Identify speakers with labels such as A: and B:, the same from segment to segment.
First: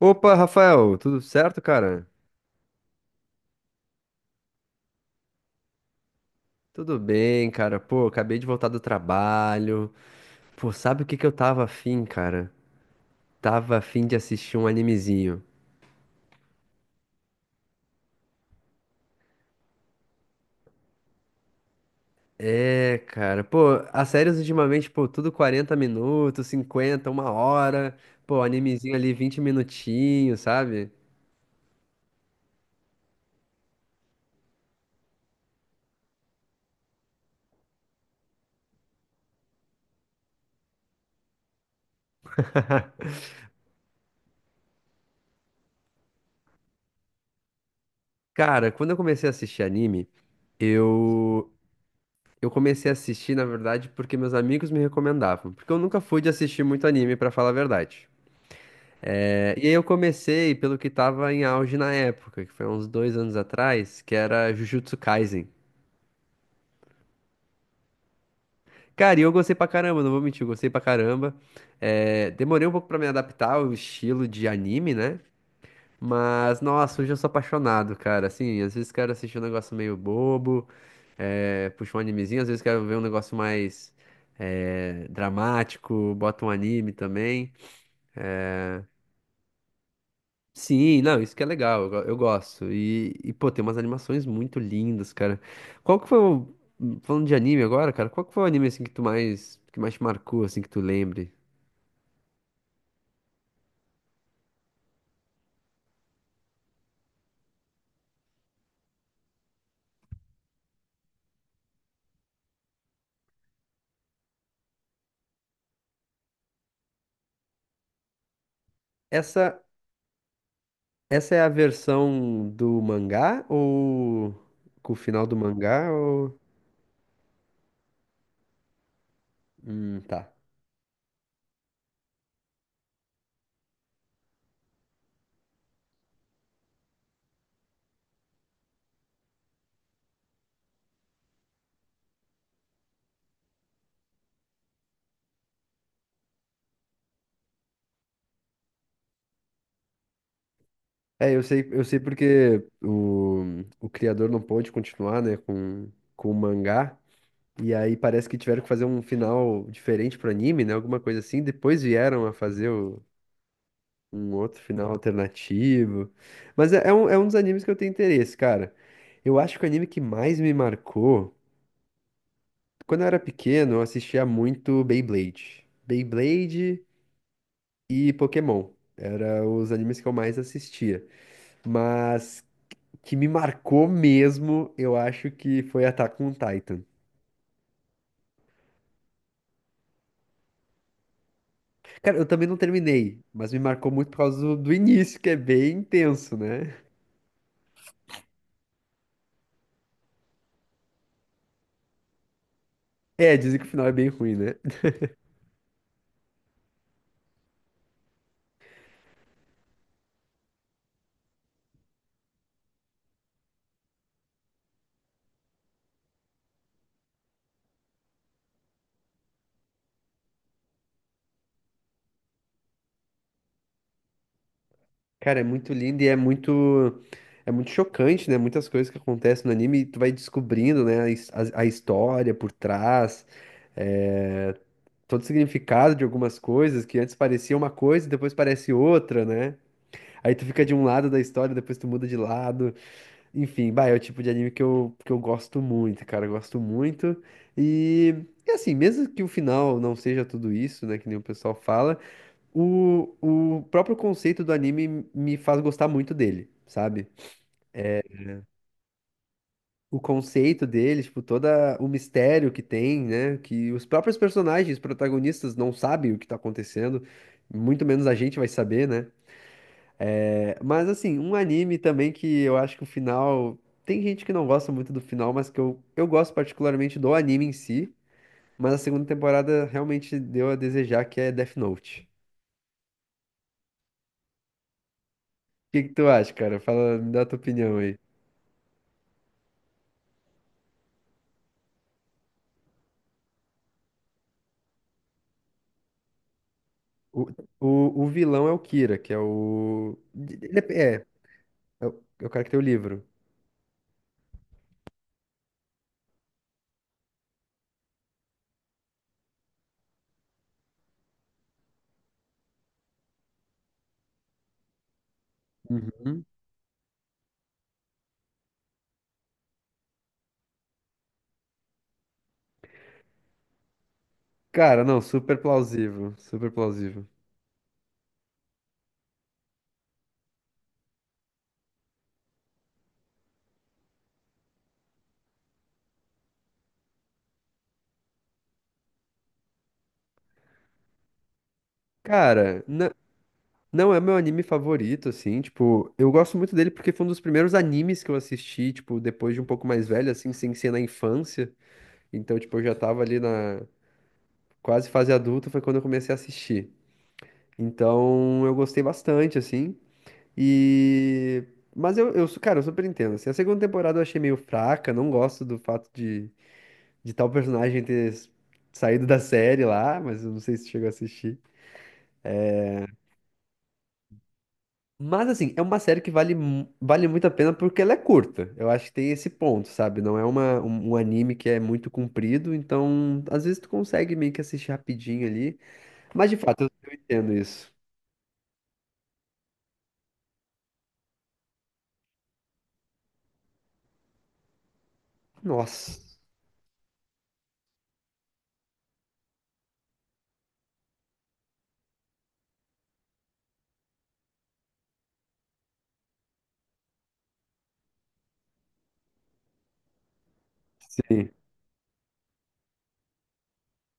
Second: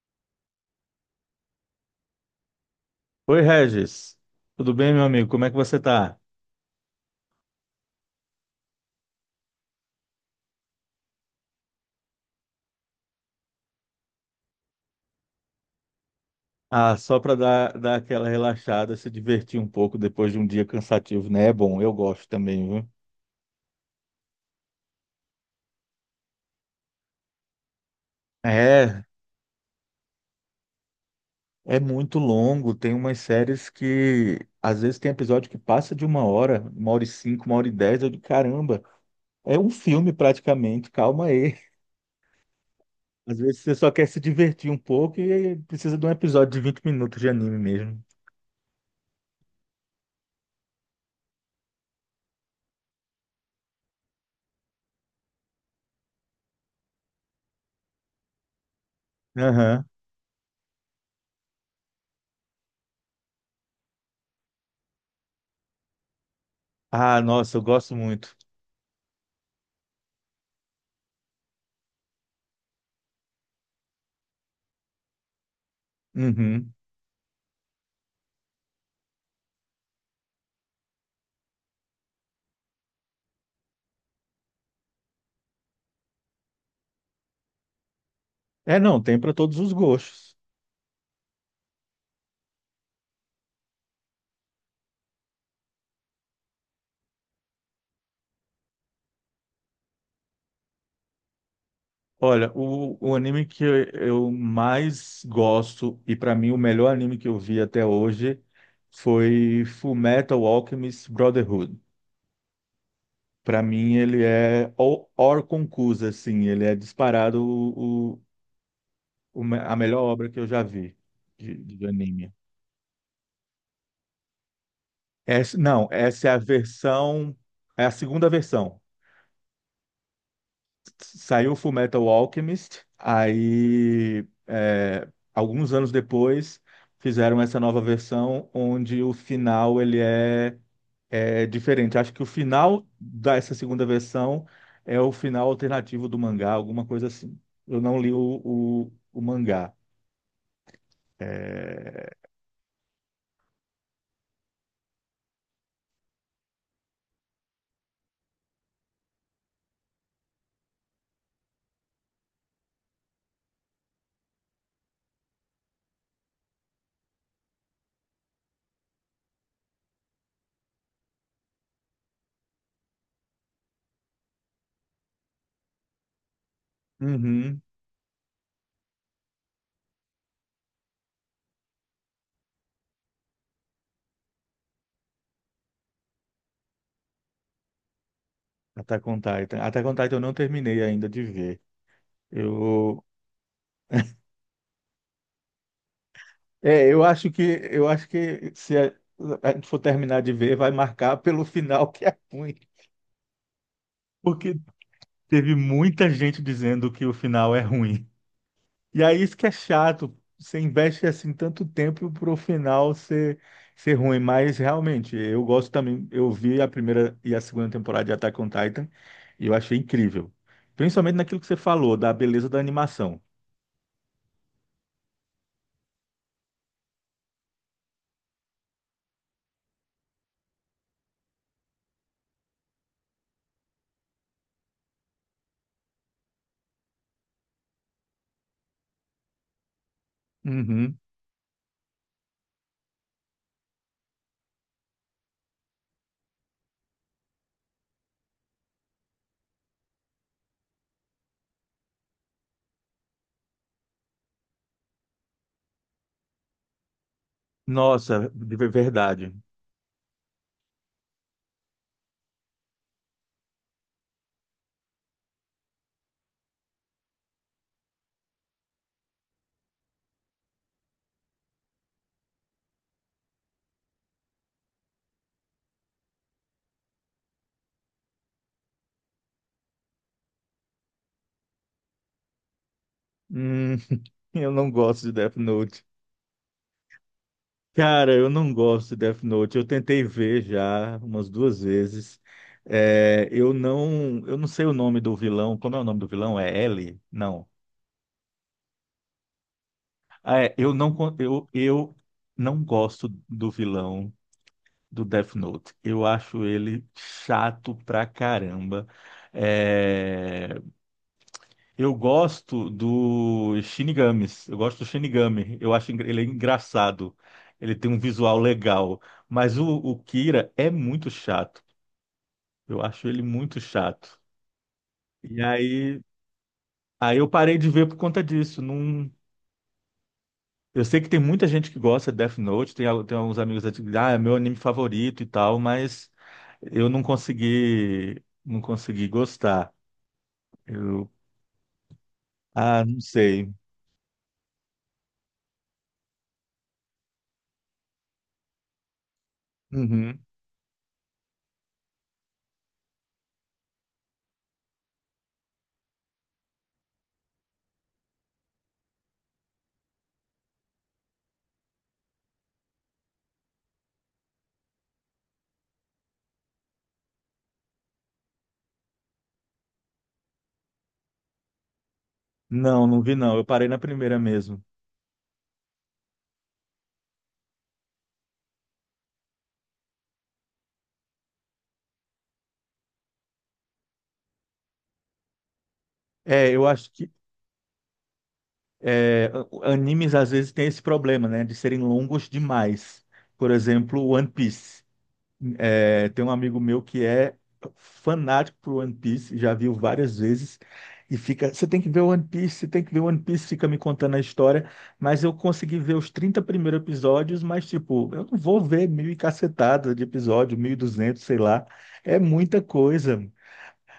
A: Opa, Rafael, tudo certo, cara?
B: Oi, Regis. Tudo bem, meu amigo? Como é que você tá?
A: Tudo bem, cara. Pô, acabei de voltar do trabalho. Pô, sabe o que que eu tava afim, cara? Tava afim de assistir um animezinho.
B: Ah, só para dar aquela relaxada, se divertir um pouco depois de um dia cansativo, né? É bom, eu gosto também, viu?
A: É, cara. Pô, as séries ultimamente, pô, tudo 40 minutos, 50, uma hora. Pô, animezinho
B: É,
A: ali 20 minutinhos, sabe?
B: é muito longo. Tem umas séries que às vezes tem episódio que passa de uma hora e cinco, uma hora e dez. Eu digo, caramba, é um filme praticamente. Calma aí. Às vezes você só quer se divertir um pouco e precisa de um episódio de 20 minutos de anime mesmo.
A: Cara, quando eu comecei a assistir anime, eu eu comecei a assistir, na verdade, porque meus amigos me recomendavam, porque eu nunca fui de assistir muito anime, pra falar a verdade. É, e aí eu
B: Aham.
A: comecei pelo que tava em auge na época, que foi uns dois anos atrás, que era Jujutsu Kaisen.
B: Ah, nossa, eu gosto muito.
A: Cara, e eu gostei pra caramba, não vou mentir, eu gostei pra caramba. É, demorei um pouco pra me adaptar ao estilo de anime, né? Mas,
B: Uhum.
A: nossa, hoje eu sou apaixonado, cara. Assim, às vezes quero assistir um negócio meio bobo, é, puxa um animezinho, às vezes quero ver um negócio mais dramático, bota um anime também.
B: É, não, tem para todos os gostos.
A: Sim, não, isso que é legal, eu, eu gosto. E, pô, tem umas animações muito lindas, cara. Qual que foi o. Falando de anime agora, cara, qual que foi o anime assim que tu mais, que mais te marcou, assim, que tu lembre?
B: Olha, o anime que eu mais gosto e para mim o melhor anime que eu vi até hoje foi Fullmetal Alchemist Brotherhood. Para mim ele é or or conclusa, assim, ele é disparado
A: Essa,
B: a melhor obra que eu já vi
A: essa é a
B: de anime.
A: versão do mangá ou com o final do
B: Essa, não,
A: mangá
B: essa
A: ou...
B: é a segunda versão.
A: Tá.
B: Saiu Fullmetal Alchemist, aí, alguns anos depois fizeram essa nova versão onde o final ele é diferente. Acho que o final dessa segunda versão é o final alternativo do mangá, alguma coisa assim. Eu não li o mangá.
A: É, eu sei porque o criador não pôde continuar, né, com o mangá. E aí parece que tiveram que fazer um final diferente pro anime, né? Alguma coisa assim. Depois vieram a fazer um outro final alternativo. Mas é, é um dos animes que eu tenho interesse, cara. Eu acho que o anime que mais me marcou, quando eu era pequeno, eu assistia muito Beyblade. Beyblade
B: Uhum.
A: e Pokémon. Eram os animes que eu mais assistia. Mas que me marcou mesmo, eu acho que foi Attack on Titan.
B: Attack on Titan. Attack on Titan eu não terminei ainda de ver.
A: Cara, eu também não
B: Eu,
A: terminei, mas me marcou muito por causa do início, que é bem intenso, né?
B: é, eu acho que eu acho que se a gente for terminar de ver, vai marcar pelo final que é ruim.
A: É, dizem que o final é bem ruim, né?
B: Porque teve muita gente dizendo que o final é ruim. E aí isso que é chato. Você investe assim tanto tempo pro final ser ruim. Mas realmente, eu gosto também. Eu vi a primeira e a segunda temporada de Attack on Titan e eu achei incrível. Principalmente naquilo que você falou, da beleza da animação.
A: Cara, é muito lindo e é muito chocante, né? Muitas coisas que acontecem no anime, e tu vai descobrindo, né, a história por trás, eh, todo o significado de algumas coisas que antes parecia uma coisa e depois parece outra, né? Aí tu fica de um
B: Uhum.
A: lado da história, depois tu muda de lado. Enfim, bah, é o tipo de anime que eu gosto muito, cara, eu gosto muito. E, e assim, mesmo que o final não seja tudo isso, né, que nem o pessoal fala. O, o próprio conceito do anime me faz gostar muito dele, sabe?
B: Nossa, de verdade.
A: O conceito dele, tipo, todo o mistério que tem, né? Que os próprios personagens, protagonistas, não sabem o que tá acontecendo, muito menos a gente vai saber, né? É, mas, assim, um anime também que eu acho que o final. Tem gente que não gosta muito do final, mas que eu gosto particularmente do anime em si. Mas a segunda temporada realmente deu a desejar, que é Death Note.
B: Hum, eu não gosto de Death
A: O que
B: Note.
A: que tu acha, cara? Fala, me dá a tua opinião aí.
B: Cara, eu não gosto de Death Note. Eu tentei ver já umas duas vezes. É, eu não sei o nome do vilão. Como é o nome do vilão? É L?
A: O,
B: Não.
A: o vilão é o Kira, que é o.
B: Ah,
A: Ele
B: eu,
A: É
B: eu
A: é o cara que tem
B: não
A: o livro.
B: gosto do vilão do Death Note. Eu acho ele chato pra caramba. É, eu gosto do Shinigamis. Eu gosto do Shinigami. Eu acho ele
A: Uhum.
B: é engraçado. Ele tem um visual legal. Mas o Kira é muito chato. Eu acho ele muito chato.
A: Cara, não, super
B: E aí,
A: plausível, super plausível.
B: aí eu parei de ver por conta disso. Não. Eu sei que tem muita gente que gosta de Death Note, tem alguns amigos que dizem, ah, é meu anime favorito e tal, mas eu não consegui gostar. Eu,
A: Cara,
B: não sei.
A: não é meu anime favorito, assim, tipo, eu gosto muito dele porque foi um dos primeiros animes que eu assisti, tipo, depois de um pouco mais velho,
B: Uhum.
A: assim, sem ser na infância. Então, tipo, eu já tava ali na quase fase adulta, foi quando eu comecei a assistir. Então, eu gostei bastante, assim. E. Mas eu, cara, eu super entendo. Assim, a segunda temporada eu achei meio fraca, não gosto do fato de tal personagem saído da série lá, mas eu não sei se tu chegou a assistir.
B: Não, não vi não. Eu parei na primeira mesmo.
A: Mas assim, é uma série que vale, vale muito a pena porque ela é curta. Eu acho que tem esse ponto, sabe? Não é um anime que é muito comprido, então às vezes tu consegue meio que assistir rapidinho ali. Mas de
B: É,
A: fato,
B: eu acho
A: eu
B: que
A: entendo isso.
B: é, animes às vezes têm esse problema, né, de serem longos demais. Por exemplo, One Piece.
A: Nossa.
B: É, tem um amigo meu que é fanático por One Piece, já viu várias vezes e fica, você tem que ver One Piece, você tem que ver One Piece, fica me contando a história, mas eu consegui ver os 30 primeiros episódios, mas tipo, eu não vou ver mil e cacetada de episódio, 1.200
A: Sim.
B: sei lá, é muita coisa.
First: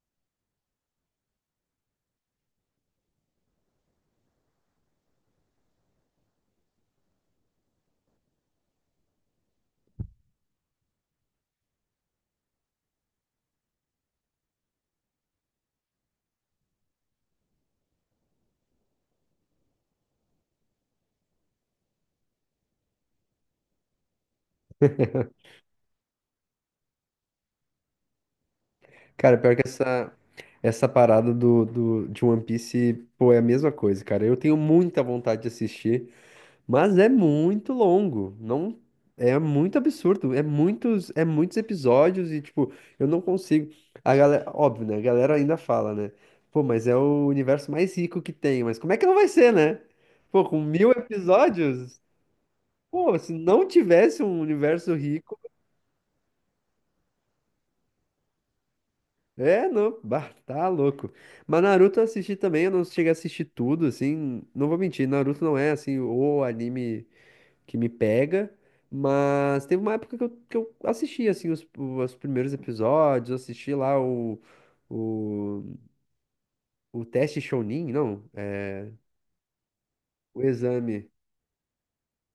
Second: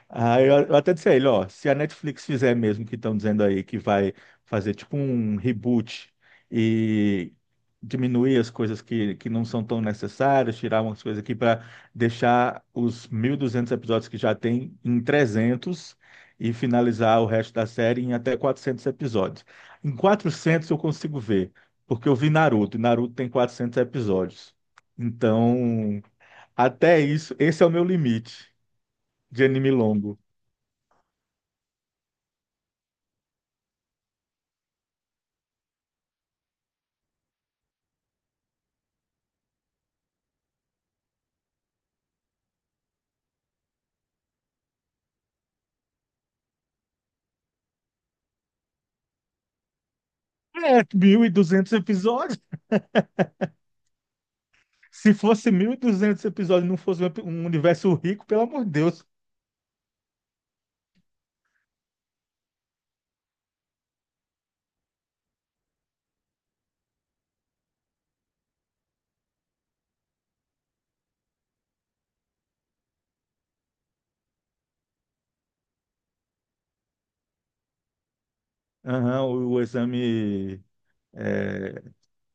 B: Ah, eu até disse a ele, ó, se a Netflix fizer mesmo que estão dizendo aí que vai fazer tipo um reboot e diminuir as coisas que não são tão necessárias, tirar umas coisas aqui para deixar os 1.200 episódios que já tem em 300 e finalizar o resto da série em até 400 episódios. Em 400 eu consigo ver, porque eu vi Naruto, e Naruto tem 400 episódios. Então, até isso, esse é o meu limite
A: Cara,
B: de
A: pior que
B: anime
A: essa,
B: longo.
A: essa parada de One Piece, pô, é a mesma coisa, cara. Eu tenho muita vontade de assistir, mas é muito longo. Não, é muito absurdo. É muitos episódios e, tipo, eu não consigo. A galera, óbvio, né? A galera ainda fala, né? Pô, mas é o universo mais rico que tem. Mas como é que não vai ser, né? Pô, com
B: É,
A: mil
B: 1.200
A: episódios?
B: episódios.
A: Pô, se não tivesse um universo
B: Se
A: rico.
B: fosse 1.200 episódios e não fosse um universo rico, pelo amor de Deus.
A: É, não, bah, tá louco. Mas Naruto eu assisti também, eu não cheguei a assistir tudo, assim, não vou mentir, Naruto não é, assim, o anime que me pega, mas teve uma época que eu assisti, assim, os primeiros episódios, eu assisti lá o, o teste Chunin, não, é,
B: Aham, o
A: o
B: exame
A: exame,
B: é,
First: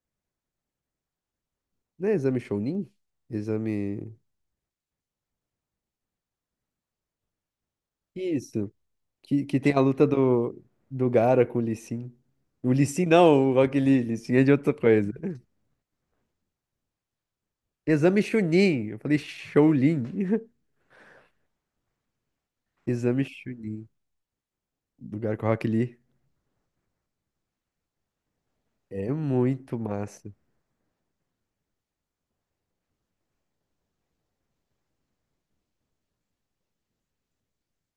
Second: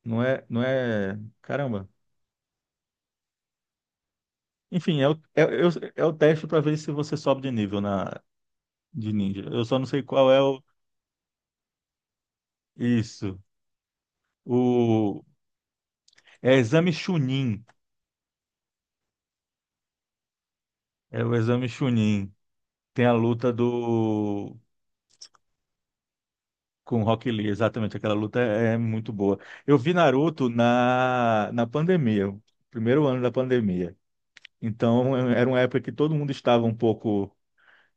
B: não é, não é. Caramba.
A: não é exame Chunin? Exame,
B: Enfim, é o teste para ver se você sobe de nível
A: isso,
B: de ninja.
A: que
B: Eu
A: tem
B: só
A: a
B: não sei
A: luta
B: qual é o.
A: do Gaara com o Lee Sin. O Lee Sin
B: Isso.
A: não, o Rock Lee, Lee Sin é de outra coisa.
B: O, é exame Chunin.
A: Exame Chunin. Eu falei Shaolin.
B: É o exame Chunin. Tem a
A: Exame
B: luta
A: Chunin.
B: do
A: Lugar com o Rock Lee.
B: Com Rock Lee, exatamente, aquela luta é
A: É
B: muito boa.
A: muito
B: Eu vi
A: massa.
B: Naruto na pandemia, o primeiro ano da pandemia. Então, era uma época que todo mundo estava um pouco,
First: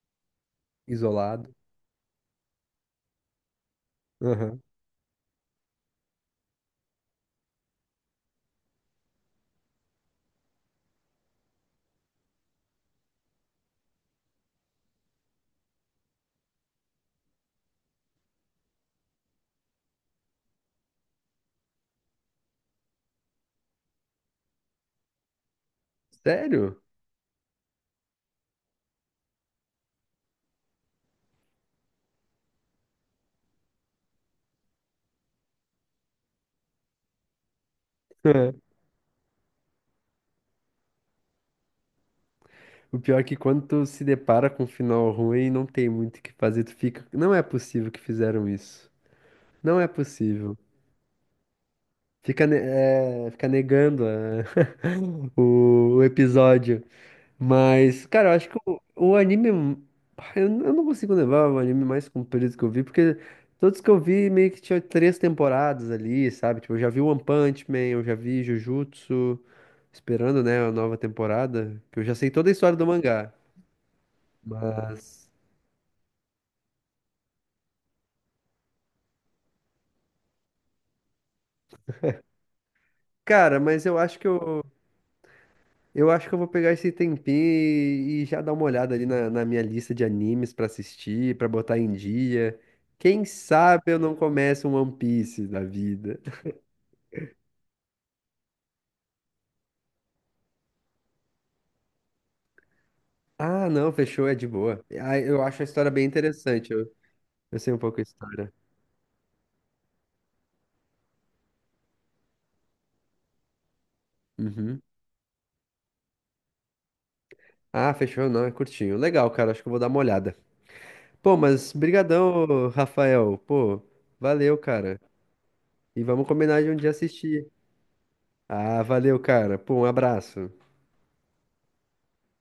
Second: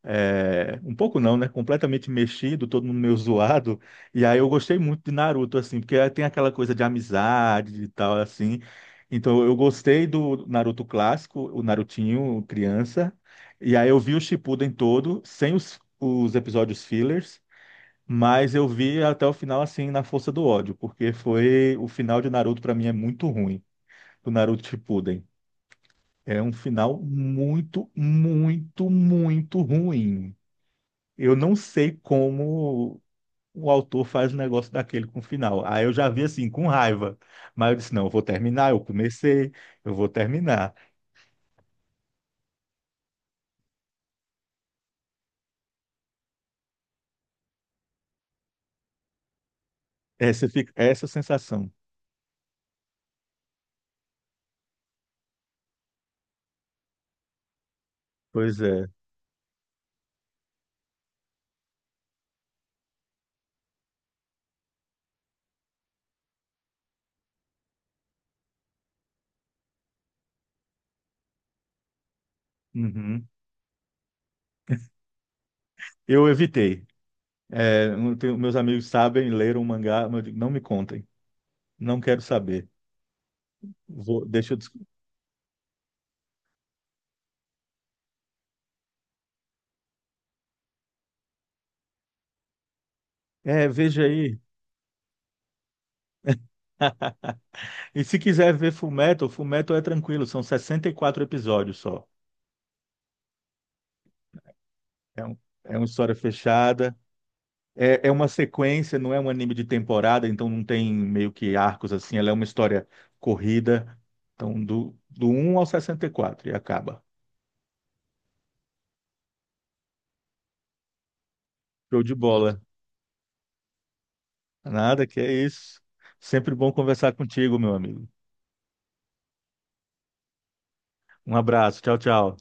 B: um pouco não, né?
A: Isolado.
B: Completamente mexido, todo mundo meio zoado. E aí eu
A: Aham.
B: gostei muito de Naruto, assim, porque tem aquela coisa de amizade e tal, assim. Então, eu gostei do Naruto clássico, o Narutinho criança. E aí eu vi o Shippuden todo, sem os episódios fillers. Mas eu vi até o final assim na força do ódio, porque foi o final de Naruto pra mim é muito ruim, do Naruto Shippuden. É um
A: Sério?
B: final muito, muito, muito ruim. Eu não sei como o autor faz um negócio daquele com o final. Aí eu já vi assim com raiva, mas eu disse não, eu vou terminar, eu comecei, eu vou terminar.
A: O pior é que quando tu se depara com um final ruim, não tem muito o que fazer. Tu fica. Não é possível que fizeram isso. Não é
B: Essa
A: possível.
B: fica essa sensação.
A: Fica, é, fica negando o episódio. Mas, cara, eu acho que
B: Pois é.
A: o anime. Eu, eu não consigo levar o anime mais comprido que eu vi, porque todos que eu vi meio que tinha três temporadas ali, sabe? Tipo, eu já vi One Punch Man, eu já vi Jujutsu, esperando, né, a nova temporada, que eu já sei toda a história do
B: Uhum.
A: mangá. Mas,
B: Eu evitei. É, não tenho- meus amigos sabem, leram o mangá, mas eu digo, não me contem, não quero saber.
A: cara, mas eu acho
B: Vou-
A: que
B: deixa eu.
A: eu. Eu acho que eu vou pegar esse tempinho e já dar uma olhada ali na minha lista de animes pra assistir, pra botar em dia. Quem
B: É,
A: sabe eu
B: veja
A: não
B: aí.
A: começo um One Piece da vida.
B: E se quiser ver Fullmetal, Fullmetal é tranquilo, são 64 episódios só.
A: Ah, não, fechou, é de boa. Ah,
B: É,
A: eu acho a
B: é uma
A: história bem
B: história
A: interessante.
B: fechada.
A: Eu sei um pouco a
B: É uma
A: história.
B: sequência, não é um anime de temporada, então não tem meio que arcos assim, ela é uma história corrida. Então,
A: Uhum.
B: do um ao 64 e acaba.
A: Ah, fechou, não, é curtinho. Legal, cara, acho que eu vou dar uma olhada. Pô, mas
B: Show de
A: brigadão,
B: bola.
A: ô, Rafael. Pô, valeu, cara.
B: Nada, que é isso.
A: E vamos
B: Sempre
A: combinar de
B: bom
A: um dia
B: conversar
A: assistir.
B: contigo, meu amigo.
A: Ah, valeu, cara. Pô, um abraço.
B: Um abraço, tchau, tchau.